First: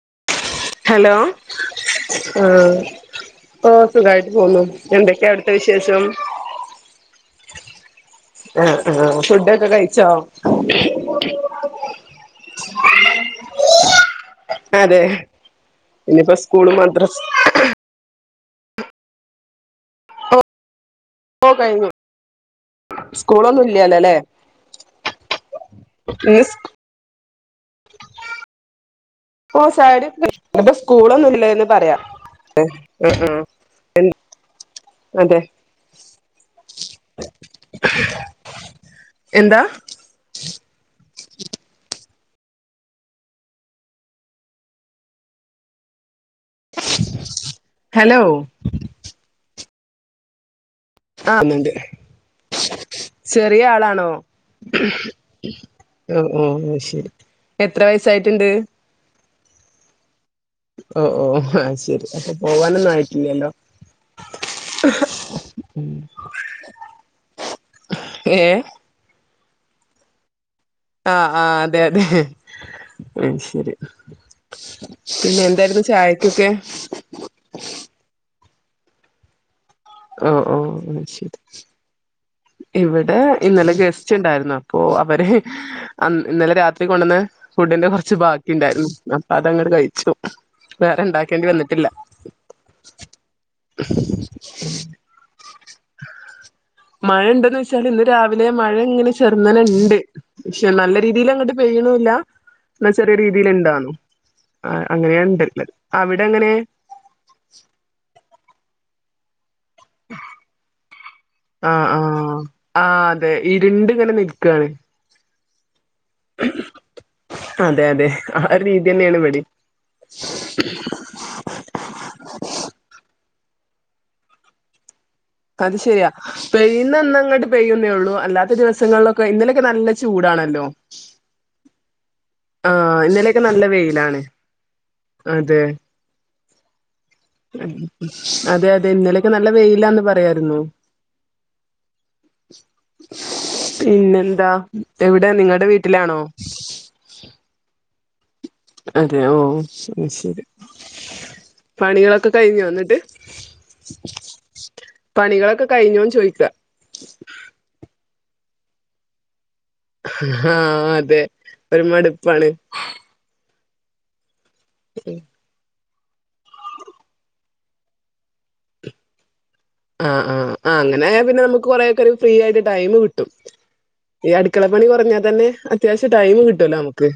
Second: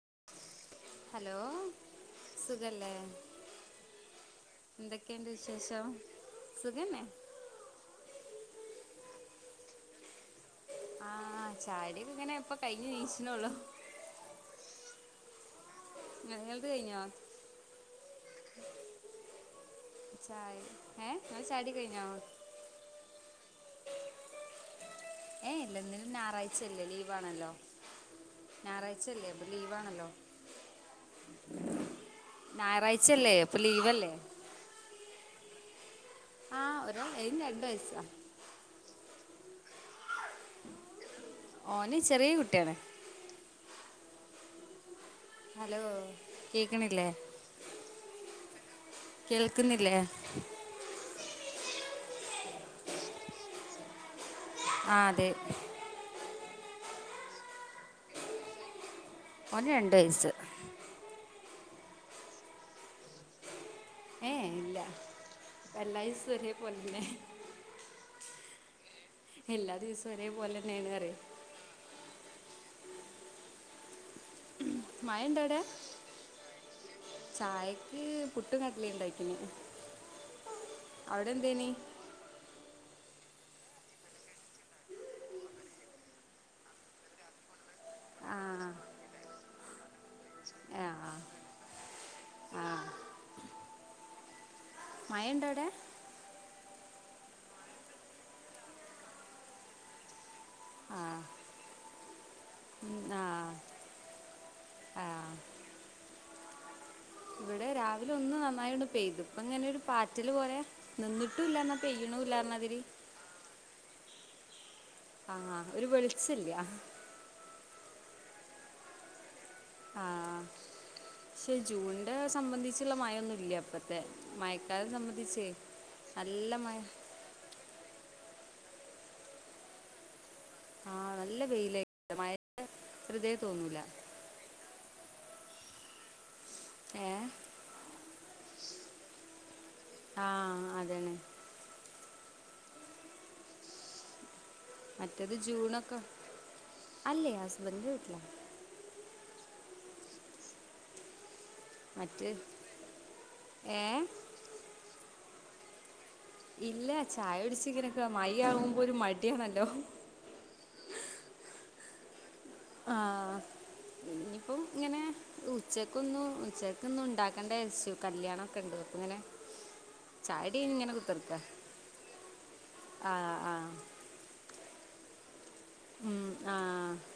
[inaudible] Hello ആ സുഖല്ലേ ഓ സുഖായിട്ട്പോന്നു എന്തൊക്കെയാവിടുത്തെ വിശേഷം? സുഖന്നെ ആ ആ ഫുഡൊക്കെകഴിച്ചോ? ആ ചായോടിയൊക്കെങ്ങനെ ഇപ്പൊ കഴിഞ്ഞുണീച്ചുണൊള്ളോ. ഞ്ഞിപ്പോ സ്കൂള് മദ്രസ് [inaudible] ഓ ചായ ഏ ഓ ഇങ്ങളെചായൊടി കഴിഞ്ഞു കഴിഞ്ഞോ? സ്കൂളൊന്നും ഇല്ലല്ലോല്ലേ ഏ ഇല്ലല്ല ന്ന് ഇന്ന് സ് ഞായറാഴ്ചയല്ലേ ലീവാണല്ലോ. ഞായറാഴ്ചയല്ലേ അപ്പൊ ഓ [unintelligible] ലീവാണല്ലോ ഇപ്പോസ്കൂളൊന്നുല്ലെന്ന് പറയാം ഞായറാഴ്ചയല്ലേ അപ്പൊലീവല്ലേ? അതെ. ആഹ ഒരാൾ അയിൻരണ്ടുവെയസ്സ എന്താ? ഓന് ചെറിയ കുട്യാണ്. ഹലോ കേക്കണില്ലേ ഹലോ കേൾ ക്ക്ന്ന്ല്ലേ ആ [unintelligible] ചെറിയാളാണോ? ആ അതെ. ഒ ഒ ഒ ശരി എത്ര വയസായിട്ടുണ്ട്? ഓന് രണ്ടുവയസ്സ്. ഓ ഓ ആഹ ശെരി പോവാനൊന്നും ആയിട്ടില്ലല്ലോ? ഏ ഇല്ല എല്ലായീസും ഒരേപോൽത്തന്നെ ഏ? എല്ലാ ദിവസവുഒരേപോലെ ആഹ ആ അതെഅതെ മം ശരി പിന്നെ മഴണ്ടവിടെ എന്തായിരുന്നു ചായക്കൊക്കെ ചായക്ക് പുട്ടുംകടലിണ്ടാക്കീന് ഹ ഓ നി [unintelligible] ഇവിടെ ഇന്നലെ ഗസ്റ്റ് ഉണ്ടായിരുന്നു അപ്പൊ അവര് ഇന്നലെ രാത്രി കൊണ്ടോന്ന ഫുഡിന്റെകൊറച്ച് ആ ബാക്കിണ്ടായിരുന്നു അതങ്ങട് കഴിച്ചു ആ വേറെണ്ടാക്കേണ്ടി വന്നിട്ടില്ല [inaudible] മഴ ഉണ്ടോ അവിടെ മഴ ഉണ്ടൊന്നെച്ചാൽ ഇന്ന് രാവിലെ മഴ ഇങ്ങനെ ചെറുന്നനെ ഇണ്ട് പക്ഷെ നല്ല ആ രീതിയിൽ അങ്ങോട്ട് പെയ്യണ ല്ല എന്ന ഉം, ചെറിയ ആ രീതീല് ഇണ്ടിണു ആ അങ്ങനെയണ് ഉണ്ട്ള്ള അവിടെ എങ്ങനെ ഇവിടെ രാവിലെ ഒന്ന് നന്നായിണ്ട് പെയ്തു അപ്പൊ ഇങ്ങനെ ഒരു പാറ്റല് പോലെ നിന്നിട്ടുല്ലന്നാ ആഹ് ആഹ് പെയ്യ്ണുല്ലാർഞാതിരി ആഹ് അതെ ഇരുണ്ട് ഇങ്ങനെ നിക്കാണ് ആ ഒരു വെൾച്ചല്ലാ അതെ അതെ ആ രീതിയെന്നേണ് വടിം ആ പക്ഷെ ജൂണിന്റെ സംബന്ധിച്ചുള്ള മഴൊന്നുംല്ല ഇപ്പം മയക്കാലം സംബ് അത് ശരിയാ പെയ്യുന്നന്നങ്ങട്ട് പെയ്യുംന്നേള്ളൂ അല്ലാത് അല്ലാത്ത ദിവസങ്ങളിലൊക്കെ ഇന്നലൊക്കെ നല്ല ചൂടാണല്ലോ ആഹ് നല്ല വെയിലായി മഴ ആ വെറുതെ ഇന്നലെയൊക്കെ നല്ല തോന്നൂല വെയിലാണ് അതെ ഏഹ് അതെ അതെ ഇന്നലെയൊക്കെ നല്ല വെയിലാന്ന് പറയായിരുന്നു ആഹ് അതാണ് പിന്നെന്താ എവിടെ മറ്റേത് നിങ്ങളടെ ജൂണൊക്കെ വീട്ടിലാണോ അല്ലേ ഹസ്ബെൻ്റിൻ്റെ വീട്ടിലാ അതെ ഓ ശരി മറ്റ് പണികളൊക്കെ കഴിഞ്ഞോ ന്നട്ട് ഏഹ് പണികളൊക്കെ കഴിഞ്ഞോന്ന് ച് ഇല്ല ചായ കുടിച്ച്ങ്ങനെക്കാ മയി ആവുമ്പോ ഒരു മടിയാണല്ലോ ആ അതെ ഒരു മടുപ്പാണ് ആഹ് ചക്കൊന്നും ഉചേക്കൊന്നും ഉണ്ടാക്കണ്ടാരിച്ച് കല്യാണൊക്കണ്ട് അപ്പ ഇങ്ങനെ ആ ആ ചായടി ആ കഴിഞ്ഞ് ഇങ്ങനെ അങ്ങനായാ കുത്തിർക്കുക പിന്നെ നമുക്ക് കൊറെയൊക്കൊരു ഫ്രീ ആയിട്ട് ടൈമ് ആ കിട്ടും ആ ഈ അടുക്കളപ്പണി കൊറഞ്ഞാ തന്നെ അത്യാവശ്യം ഉം ടൈമ് ആ കിട്ടുവല്ലോ നമ്മുക്ക്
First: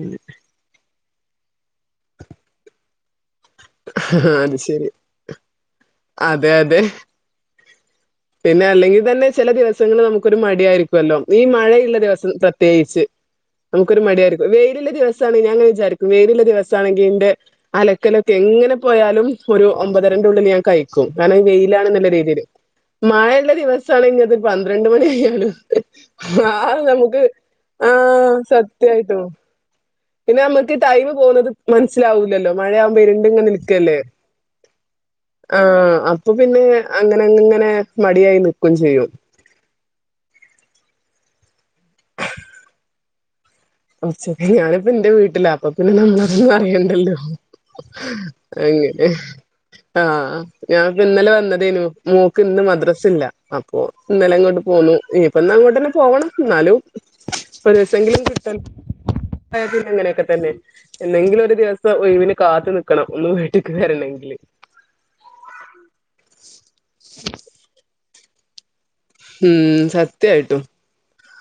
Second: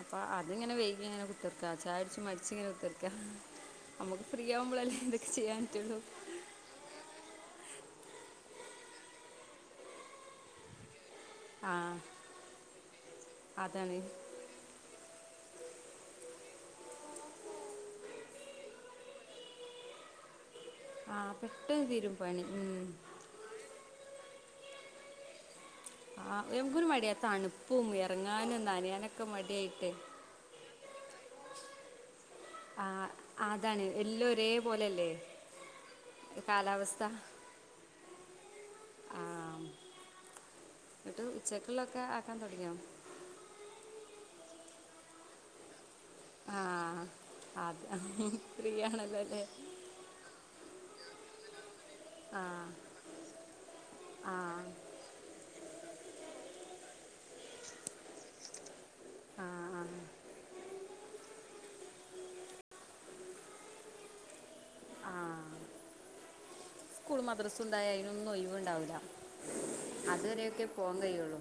അപ്പൊ അതിങ്ങനെ വൈകിങ്ങനെ കുത്തർക്കാ ചായട്ച്ച് മട്ച്ചിങ്ങനെ കുത്തർക്കാ ആ അത് ശരി ചെയ്യാൻ പറ്റുള്ളൂ അതെ അതെ പിന്നെ അല്ലെങ്കിൽ തന്നെ ചില ദിവസങ്ങള് നമുക്കൊരു മടിയായിരിക്കും ല്ലോ ഈ ആ മഴയ്ള്ള ദിവസം പ്രത്യേകിച്ച് അതാണ് നമുക്കരു മടിയായിരിക്കും വെയില്ള്ള ദിവസാണെ ഞാങ്ങനെ വിചാരിക്കും വെയില്ള്ള ദിവസ് ദിവസാണെങ്കി ഇൻ്റെ അലക്കലൊക്കെ എങ്ങനെ പോയാലും ഒരു ഒമ്പതരൻ്റുള്ളില് ഞാൻ കഴിക്കും ആ കാരണം പെട്ടെന്ന് വെയിലാണ്ന്ന്ള്ള തീരും പണി രീതീല് ഉം. മഴള്ള ദിവസാണെങ്കി അത് പന്ത്രണ്ട് മണി ആയാലും ആ എൻക്കൊരു മടിയ തണുപ്പും ആഹ് എറങ്ങാനും സത്യായിട്ടും. നനയാനൊക്കെ മടിയായിട്ട് പിന്നെ നമ്മുക്ക് ടൈമ് പോകുന്നത് മനസ്സിലാവൂല് ആ അതാണ് എല്ലൊം ഒരേ പോലെല്ലേ ആ അപ്പൊ പിന്നെ അങ്ങനെ ഇങ്ങനെ മടിയായി നിക്കും ചെയ്യും ഇന്നട്ട് ഉച്ചക്ള്ളൊക്കെ ആക്കാൻ തൊടങ്ങിയോ ഉച്ചക് ഞാനിപ്പം ഇന്റെ വീട്ടില അപ്പം അപ്പം പിന്നെ നമ്മളൊന്നും ആ അറിയണ്ടല്ലോ അത് ഫ്രീ അങ്ങനെ ആണല്ലോ അല്ലേ ആ ഞാൻ പം ഇന്നലെ വന്നതേനു മോക്ക് ആ ഇന്ന് മദ്രസ്ല്ല അപ്പോ ആ ഇന്നലെ ഇങ്ങോട്ട് പോന്നു ഇഞ് പ്പന്നങ്ങോട്ട്ന്നെ പോവണം ഇന്നാലും ഒരോസെങ്കിലും കിട്ടു ആ ആ [unintelligible] ഇങ്ങനെയൊക്കെ തന്നെ എന്നെങ്കിലും ഒര് ദിവസം ഒഴിവിന് കാത്തു നിക്കണം ഒന്ന് വീട്ടാക്ക് വരണെങ്കില് ആ സ്കൂളും മദ്രസുണ്ടായ അയിനൊന്നും ഒയിവുണ്ടാവൂല്ല മ്മ് സത്യായിട്ടും കഴിയുള്ളൂ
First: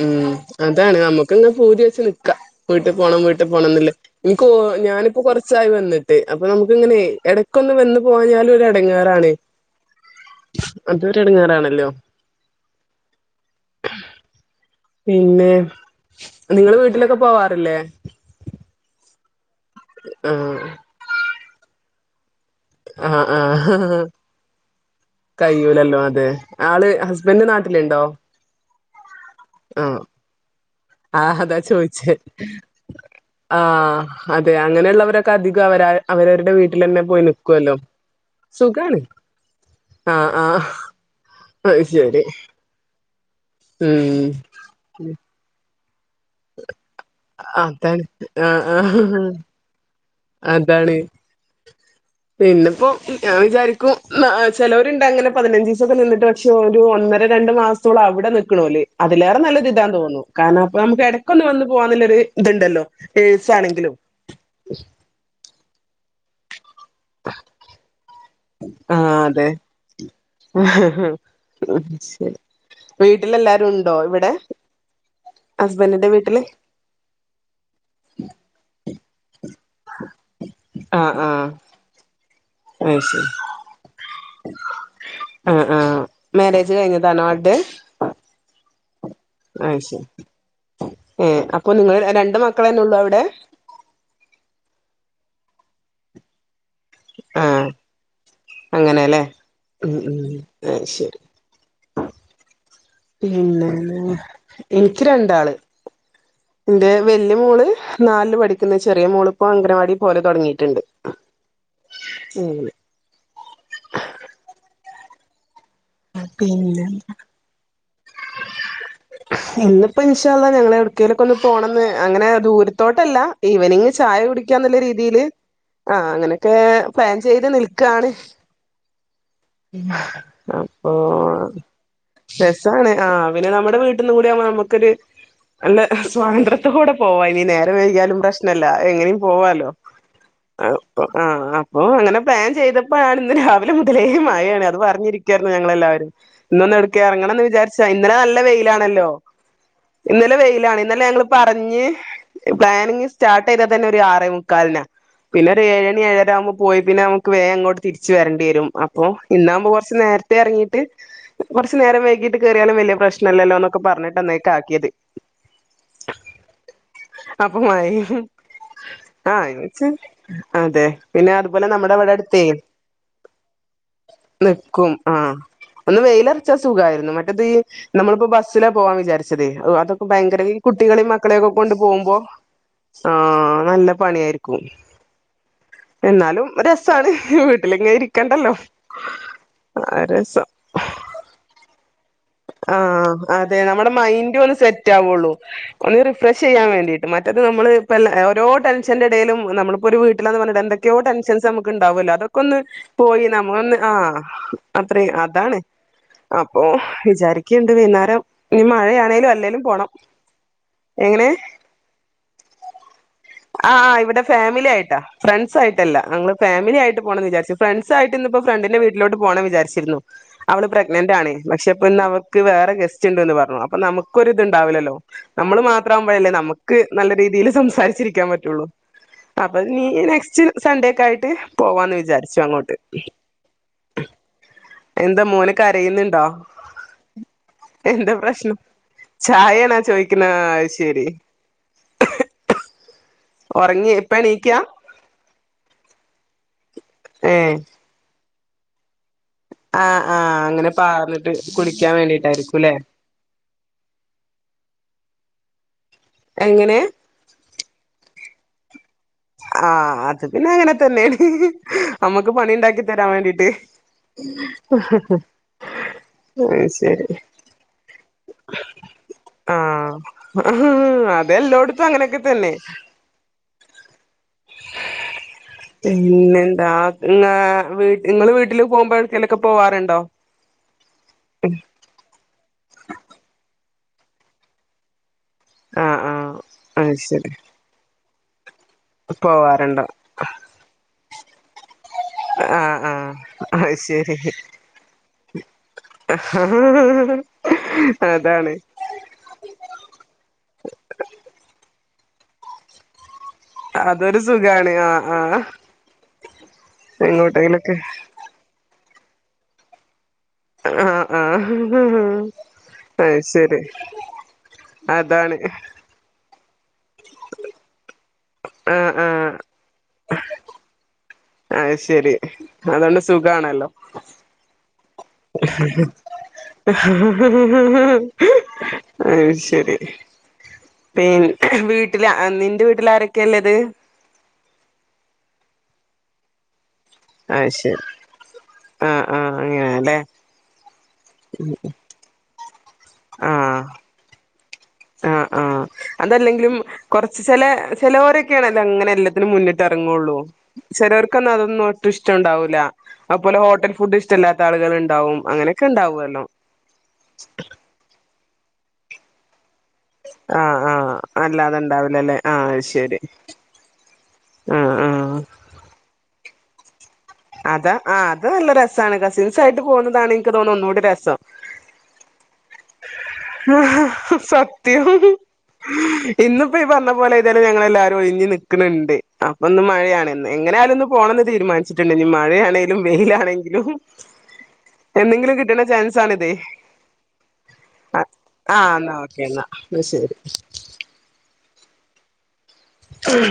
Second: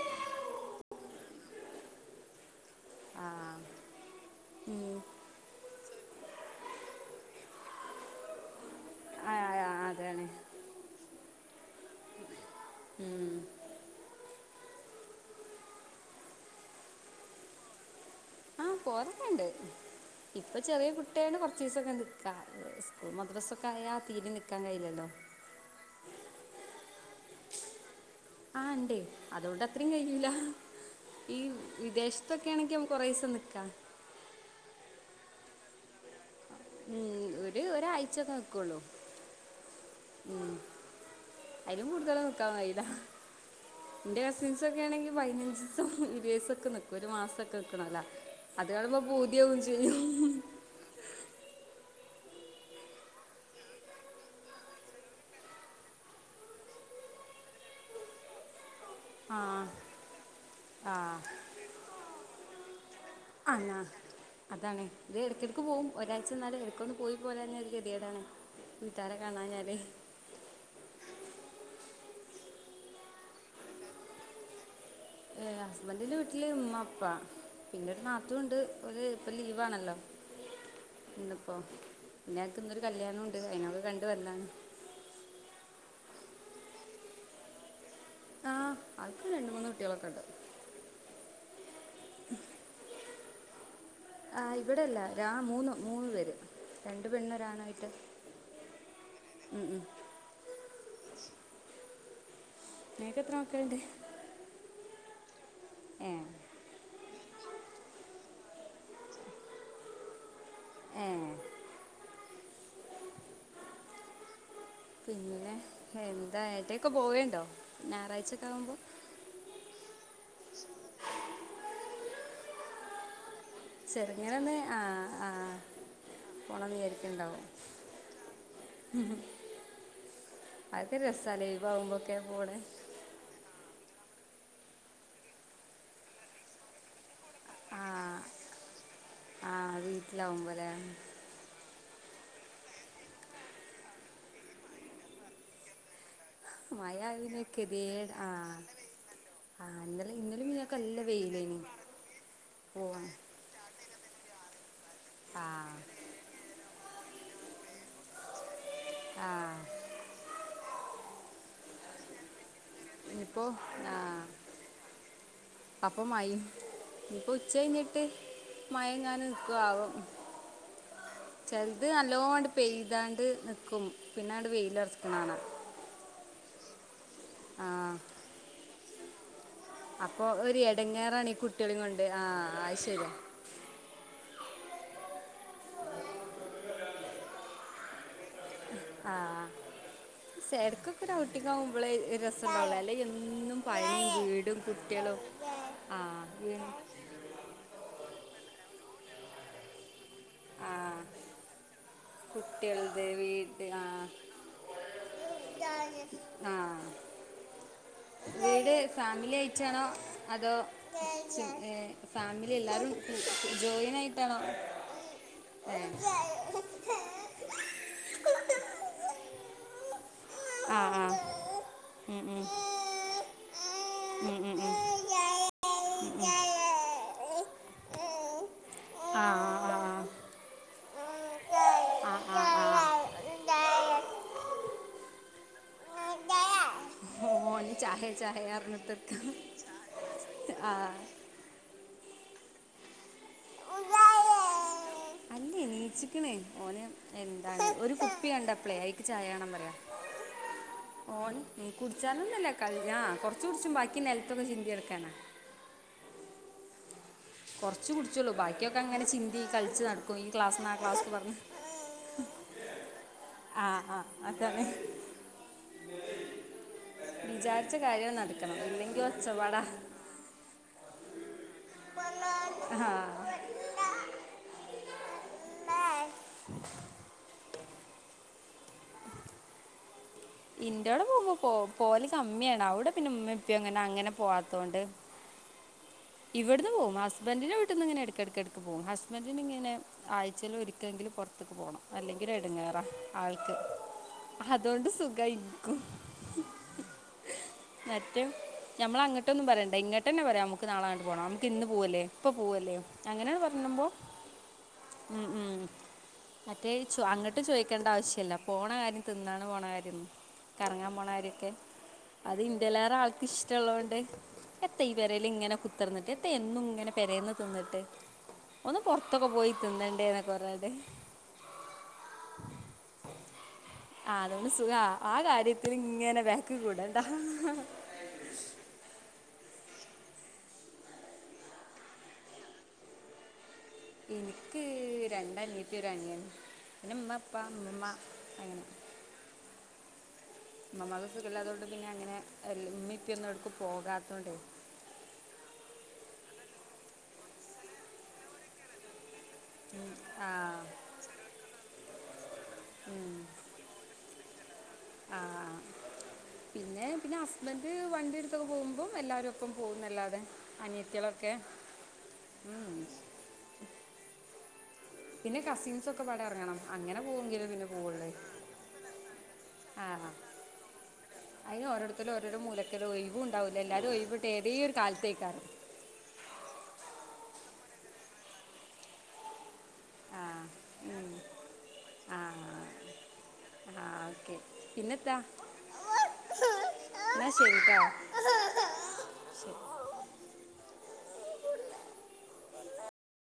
മ്മ് അതാണ് അമ്മക്ക്ങ്ങനെ പൂതി വെച്ച് നിക്കാ വീട്ട് പോണം ആ വീട്ട് പോണം ന്ന്ല്ലേ ഇൻക്കോ ഉം. ഞാനിപ്പം കൊർച്ചായി വന്നിട്ട് അപ്പൊ നമുക്ക്ങ്ങനെ എടക്കൊന്ന് വന്ന് പോയാഞ്ഞാലും ഒരെടങ്ങാറാണെ ആ ആ, അതാണ് അതൊരു ഇടങ്ങാറാണല്ലോ ഉം പിന്നെ നിങ്ങള് വീട്ടിലൊക്കെ പോവാറില്ലേ അതൊക്കെയിണ്ട് ഇപ്പൊ ചെറിയ ആഹ് കുട്ടിയാണ് കൊറച്ച് ദിവസൊക്കെ നിക്കാ ആ ആ നിൽക്കാൻ കഴിയില്ലല്ലോ കയ്യൂലല്ലോ അതെ ആള് ഹസ് ഹസ്ബൻ്റ് നാട്ടിലുണ്ടോ ആ ഇണ്ട് അതുകൊണ്ട് അത്രയും കഴിയുല ആഹ അതാ ചോദിച്ചേ കുറേ ദിവസം നിൽക്കാം ആഹ അതെയ അങ്ങനെയുള്ളവരൊക്കെ അധിക അവര അവരു എന്റെ വീട്ടിലേല്ലാം പോയി ഉം, ഒരു നികുവല്ലോ ഒരാഴ്ചയൊക്കെ നിൽക്കുള്ളൂ സുഖാണ് ആഹ ആഹ അത് ശരി എന്റെ ഉം കസിൻസ് ഒക്കെ ആണെങ്കിൽ പതിനഞ്ച് ദിസം ദിവസൊക്കെ നിക്കും ഒരു മാസൊകെ നിക്കണല്ല അതാണ് ആഹ് അത് കാണുമ്പോ ആഹ് പൂതിയാവും ചെയ്യും അതാണ് പിന്നെപ്പോ ഞാൻ വിചാരിക്കും ചിലവരുണ്ട് അങ്ങനെ പതിനഞ്ച് ദിവസൊക്കെ നിന്നിട്ട് പക്ഷെ ഒരു വ ഒന്നര രണ്ടു മാസത്തോളം അവിടെ നിക്കണോല്ലേ ആ അതിലേറെ നല്ലത് ഇതാന്ന് തോന്നുന്നു കാരണം അപ്പൊ ആ നമുക്ക് ഇടക്കൊ ഒന്ന് വന്ന് പോകാനുള്ള ഒരു ഇതുണ്ടല്ലോ നേഴ്സ് ആ ആണെങ്കിലും അതാണ് ഇത് ഇടക്കിടക്ക് പോകും ഒരാഴ്ച എന്നാലും ക്കൊന്ന് പോയി പോരന്ന് കെട്ടിയതാണ് ആഹ അതെ ശരി വീട്ടിലെല്ലാരും ഉണ്ടോ ഇവിടെ ഏ ഹസ്ബൻറിന്റെ വീട്ടില് ഉമ്മ അപ്പാ പിന്നെ ഒരു നാത്തുണ്ട് ഒരു ഇപ്പൊ ലീവ് ആണല്ലോ ആഹ് ഇന്ന് ആഹ് ഇപ്പോ ഇന്നക്ക് ഇന്നൊരു അത് ശരി കല്യാണമുണ്ട് അതിനൊക്കെ കണ്ട് വരല്ലാണ് ആ മാരേജ് കഴിഞ്ഞതാണോ ആൾടെ ആഹ് ആ ശരി ഏ അപ്പൊ നിങ്ങള് രണ്ട് മക്കളന്നെ ഉള്ളൂ അവിടെ ആ ഇവിടെല്ല രാ മൂന്ന് മൂന്നു പേര് രണ്ട് പെണ്ണ് ഒരു ആഹ് ആണായിട്ട് അങ്ങനെല്ലേ ഉം ഉം ശരി നിനക്ക് എത്ര പിന്നെ മക്കളുണ്ട് എനിക്ക് രണ്ടാള് ഏ എന്റെ വല്യ മോള് നാലില് പഠിക്കുന്നത് ചെറിയ മോളിപ്പോൾ അംഗനവാടി പോലെ തുടങ്ങി ട്ടിണ്ട് ഏ ഉം പിന്നെ എന്താ എവിടെക്കെ പോവണ്ടോ ഇന്നിപ്പോ ഇൻഷ അള്ളാ ഞങ്ങള അവിടെലൊക്കെ ഒന്ന് പോണംന്ന് അങ്ങനെ ദൂരത്തോട്ടല്ല ഈവനിങ് ചായ ചെറുങ്ങനെ ഒന്ന് കുടിക്കാന്നുള്ള ആ രീതിയില് ആ ആഹ അങ്ങനെയൊക്കെ പോണം പ്ലാൻ ചെയ്ത് നിൽക്കണ് അതൊരു രസല്ലേ ലീവാകുമ്പൊക്കെ പോണ് ആണ് ആ പിന്നെ നമ്മുടെ വീട്ടിന്ന് കൂടി ആവുമ്പോ നമുക്കൊരു നല്ല സ്വാതന്ത്ര്യത്തോടെ പോവായി ഇ നേരം ആ വൈകിയാലും പ്രശ്നല്ല അങ്ങനെയും ആ പോവാലോ വീട്ടിലാവുമ്പോൾ അല്ലേ ആ അപ്പോ അങ്ങനെ പ്ലാൻ ചെയ്തപ്പോഴാണ് ഇന്ന് രാവിലെ മുതലേ മഴയാണ് അത് പറഞ്ഞിരിക്കയായിരുന്നു ഞങ്ങളെല്ലാവരും ഇന്നൊന്ന് മഴ എടക്ക് പിന്നെ വിചാരിച്ചാ ഗതികേട് ഇന്നലെ ആ നല്ല വെയിലാണല്ലോ ആ ഇന്നലെ മിനിയൊക്കെ വെയിലാണ് നല്ല ഇന്നലെ ഞങ്ങള് വെയിലേനി പറഞ്ഞ് പ്ലാനിങ് പോവാൻ സ്റ്റാർട്ട് ചെയ്തത് തന്നെ ഒരു ആറേ മുക്കാലിന് ആ പിന്നെ ഒരു ഏഴു മണി ഏഴര ആവുമ്പോ പോയി പിന്നെ നമുക്ക് വേഗം ഇങ്ങോട്ട് തിരിച്ചു വരേണ്ടി വരും അപ്പൊ ആ ഇന്നാകുമ്പോ കുറച്ച് നേരത്തെേ ഇറങ്ങിട്ട് കുറച്ച് നേരം വൈകീട്ട് കേയറിയാലും വലിയ ഇനിയിപ്പോൾ പ്രശ്നല്ലല്ലോന്നൊക്കെ പറഞ്ഞിട്ട് ആ അന്നേക്ക് ആക്കിയത് അപ്പം മയി ഇ ഇപ്പൊ ഉച്ചകഴിഞ്ഞിട്ട് ആഹ എന്ന് വെച്ച് അതെ പിന്നെ അതുപോലെ നമ്മടെ അവിടെ അടുത്തെ കും പിന്നെണ്ട് വെയിൽ ഒറച്ചിക്കുന്നാണ് ഒന്ന് വെയിലൊറച്ച സുഖായിരുന്നു മറ്റത് ഈ നമ്മളിപ്പോ ബസ്സില പോവാം വിചാരിച്ചു ശരി അതൊക്കെ അപ്പോൾ ഭയങ്കര ഈ ഒരു കുട്ടികളെയും ഇടങ്ങേറാണ് മക്കളെ ഈ ഒക്കെ കൊണ്ട് കുട്ടികളും പോകുമ്പോ ആ അത് ശരിയാ ആഹ നല്ല പണിയായിരിക്കും എന്നാലും രസമാണ് വീട്ടിലെങ്ങെരിക്ക ആഹ രസം ശടക്കൊക്കെ ഔട്ടി ആകുമ്പോളെ ആ അതെ നമ്മുടെ മൈൻഡ ഒന്ന് വീടും സെറ്റ് കുട്ടികളും ആവുള്ളൂ ഒന്ന് ആ റിഫ്രഷ് വീ- ചെയ്യാൻ വേണ്ടീട്ട് മറ്റ നമ്മള് ഇപ്പ ഓര ടെഷന്റെ ഇടയിലും നമ്മിപ്പോൊ ഒരു വീട്ടിലന്ന് പറഞ്ഞിട്ട് ആ എന്തൊക്കെയ ടെൻസ് നുക്ക് ഉണ്ടാവല്ലോ അതൊക്കെ ഒന്ന് കുട്ടികളുടെ പോയി വീട് നമ്മൊന്ന് ആ ആ് അത്രയും അതാണ് അപ്പൊ ആ വിചാരിക്കുണ്ട് വന്നേരം നീ വീട് മഴയാണേലും ഫാമിലി അല്ലേങ്കലും ആയിട്ടാണോ പോണം അതോ എങ്ങനെ ഫാമിലി എല്ലാരും ജോയിൻ ആഹ് ഇവിടെ ആയിട്ടണ ഫാമിലി ആയിട്ടാ ഏയ് [unintelligible] വിചാരി ഫ്രണ്ട്സ് ആയിട്ട് ഇപ്പോ ഫ്രണ്ടിന്റെ വീട്ടിലോട്ടു പോണ വിചാച്ചിരുന്നു അവള് ആ ആ പ്രഗ്നന്റ് ആണ് പക്ഷെ ഉം, നമുക്ക് ഉം. വേറെ ഗസ്റ്റ് ഉണ്ട് ന്ന് പറ്ഞ്ഞു അപ്പൊ നമുക്കൊരു ഉം, ഉം, ഉം. ഇത്ണ്ടാവിലല്ലോ നമ്മൾ മാത്രം [unintelligible] നമുക്ക് നല്ല രീതിയില് സംസ് സംസാരിച്ചിരിക്കാൻ പറ്റൊള്ളൂ ആ അപ്പൊ ആ നീ നെക്സ്റ്റ് സൺഡേക്കെ ആയിട്ട് പോവാന്ന് വി വിചാരിച്ചു ആ, അങ്ങോട്ട് ആ എന്താ മോനെ കരയുന്നുണ്ടോ ഓന് ചായ എന്താ ചായ പ്രശ്നം അറിഞ്ഞിട്ടൊക്കെ ചായേണാ ചോയ്ക്ക്ണാ അഹ് ആ ശെരി [inaudible] ഒറങ്ങി ഇപ്പ ണീക്കാ അല്ലെയ് നീച്ക്ക്ണ് ഓന് എന്താ ഏഹ് [unintelligible] ഒരു കുപ്പി കണ്ടപ്ലെ ക്ക് ചായാണം പറയാ ആഹ് ആഹ് അങ്ങനെ പാർന്നിട്ട് ഓന് കുളിക്കാൻ കുടിച്ചാലൊന്നല്ല ക വേണ്ടിട്ടായിരിക്കുംല്ലേ [unintelligible] കൊറ്ച്ച് കുട്ച്ചും ബാക്കി നെൽത്തൊക്കെ ചിന്തിയെടുക്കാനാ എങ്ങനെ കൊറ്ച്ച് കുടിച്ചൊള്ളൂ ബാക്കിയൊക- ആഹ് അത് പിന്നെ അങ്ങനെ ക്ലാസ് തന്നേണ് പറഞ്ഞ് അമ്മക്ക് പണി ഇണ്ടാക്കി തരാൻ വേണ്ടീട്ടെ [inaudible] വിചാര്ച്ച കാര്യം നടക്കണം അല്ലെങ്കി ഒച്ചപാടാ ഉം അതെല്ലോട്ത്തും അങ്ങനെ ഒക്കെ തന്നെ ആ പിന്നെന്താങ്ങ വീ ഇങ്ങള് വീട്ടില് പോകുമ്പോഴക്കെലൊക്കെ പോവാറുണ്ടോ ഇന്റോടെ പോകുമ്പോ പോലെ [unintelligible] സമ്മ്യേണ് ഔടെ പിന്നെ ഇമ്മി ഇപ്പെ അങ്ങനെ അങ്ങനെ പോവാത്തോണ്ട് ആഹ് ആഹ് ഇവിട്ന്ന് അത് പോവും ശരി ഹസ്ബൻഡറിന്റെ വീട്ട്ന്ന്ങ്ങനെ എട്ക്കെട്ക്ക ക്ക് പോകും ഹസ്ബൻഡിനന് ഇങ്ങനെ പോവാറുണ്ടോ ആഴ്ചേല് ഒരിക്കലെങ്കിലു പൊറ ത്ത്ക്ക് പോണം അല്ലെങ്കിലൊര് ആഹ് എടെങ്ങേറാ ആഹ് ആൾക്ക് അത് ശരി അതോണ്ട് സുഖ ഇൻക്കും [inaudible] മറ്റും അതാണ് ഞമ്മളങ്ങട്ടൊന്നും പറയെണ്ട ഇങ്ങേട്ടെന്നെ പറയാംമ്ക്ക് ഇൻക്ക് നാളാണ്ട് പോണം. നമുക്ക് ഇന്ന് പോവല്ലേ ഇപ്പ പോവ് ല്ലേ. അതൊരു സുഖാണ്. ആഹ് ഉം ആഹ് ഉം മറ്റേ ചോ അങ്ങട്ട് എങ്ങോട്ടെലൊക്കെ ചോദിക്കേണ്ട ആവശ്യല്ല പോണ കാര്യം തിന്നാണ് പോണ കാര്യംന്ന് കറങ്ങാൻ ആഹ് പോണ കാര്യക്കെ ആഹ് അത് ഇന്റെലേറെ അത് ആൾക്ക് ശരി ഇഷ്ടള്ളോണ്ട് എത്ത ഈ പെരേല് അതാണ് ഇങ്ങനെ കുത്തർന്ന് എത്ത എന്നു ഇങ്ങനെ പെരേന്ന് തിന്നിട്ട്. ഒന്ന് ആഹ് പൊർത്തൊക്കെ ആഹ് പോയി തിന്നണ്ടേന്ന് [unintelligible] അഹ് ശെരി അതോണ്ട് സുഖാണല്ലോ ആ അതുകൊണ്ട് സുഖാ ആ കാര്യത്തിൽ ഇങ്ങനെ ബാക്ക് കൂടണ്ട ശെരി പിൻ വീട്ട്ല് നിന്റെ വീട്ടില് ആരെക്കെ ഇല്ലത്? എനിക്ക് രണ്ട് അനിയത്തി ഒര് അനിയന്. അഹ് ശെരി ആഹ് ആഹ് അങ്ങനെല്ലേ. ഇമ്മമ്മാക്ക് സുഖല്ലാത്തോണ്ട് പിന്നെ അങ്ങനെ എൽ ഇമ്മി ഇപ്പി ഒന്നും ഒട്ക്ക് ആഹ് പോകാത്തോണ്ട് ആഹ് ആഹ് അതല്ലെങ്കിലും കൊറച്ച് ചെല ചെലോരൊക്കെയാണല്ലോ അങ്ങനെ എല്ല ത്തിനും മുന്നിട്ട് എറങ്ങൊള്ളൂ. ആ ചെലർക്കൊന്നു അതൊന്നും ഒട്ടും ഇഷ്ട ഇണ്ടാവ് ല്ല. അത് പോലെ ഹോട്ടൽ ഫുഡ് ഇഷ്ടല്ലാ ത്ത ആള്കള് ഇണ്ടാവും ആ അങ്ങനെയൊക്കെ ഇണ്ടാവുല്ലോ ത്തൊക്കെ പോവുമ്പം എല്ലാരും ആഹ് ആഹ് അല്ലാതെ ഇണ്ടാവ് ലല്ലേ ആഹ് ഉം. ശെരി ആഹ്. പിന്നെ കസിൻസ് ഒക്ക പാടെ എറങ്ങണം. അത ആ അത് നല്ല രസാണ് കസിൻസ് ആയിട്ട് പോവുന്നതാണ് എനിക്ക് തോന്നുന്നു ഒന്നൂടി രസം. ഓോരുത്തുംരോ മൂല ഒരു സത്യം കാലത്തേക്കാറ് ഇന്നപ്പ പറഞ്ഞ പോലെ ത ഞങ്ങള എല്ലാരും ഒഴിഞ്ഞഞ് നക്കണണ്ട് ഒന്ന് ആ മഴയാാണ്ന്ന് എങ്ങനെ ആാലും ഒന്ന് ഉം. പോണംമെന്ന് തീരുമാനിച്ചിട്ടുണ്ട് ഇനി ആ മഴയാണെങ്കിലും വെയിലാണെങ്കിലും ആ ഓക്കെ പിന്നെത്താ എന്തെങ്കിലും കിട്ടണ്ട ചാൻസ ആണിതേ എന്ന ശരിട്ടാ ആഹ എന്നാ ഓക്കെ എന്ന എന്നാ എന്ന ശരി ഉം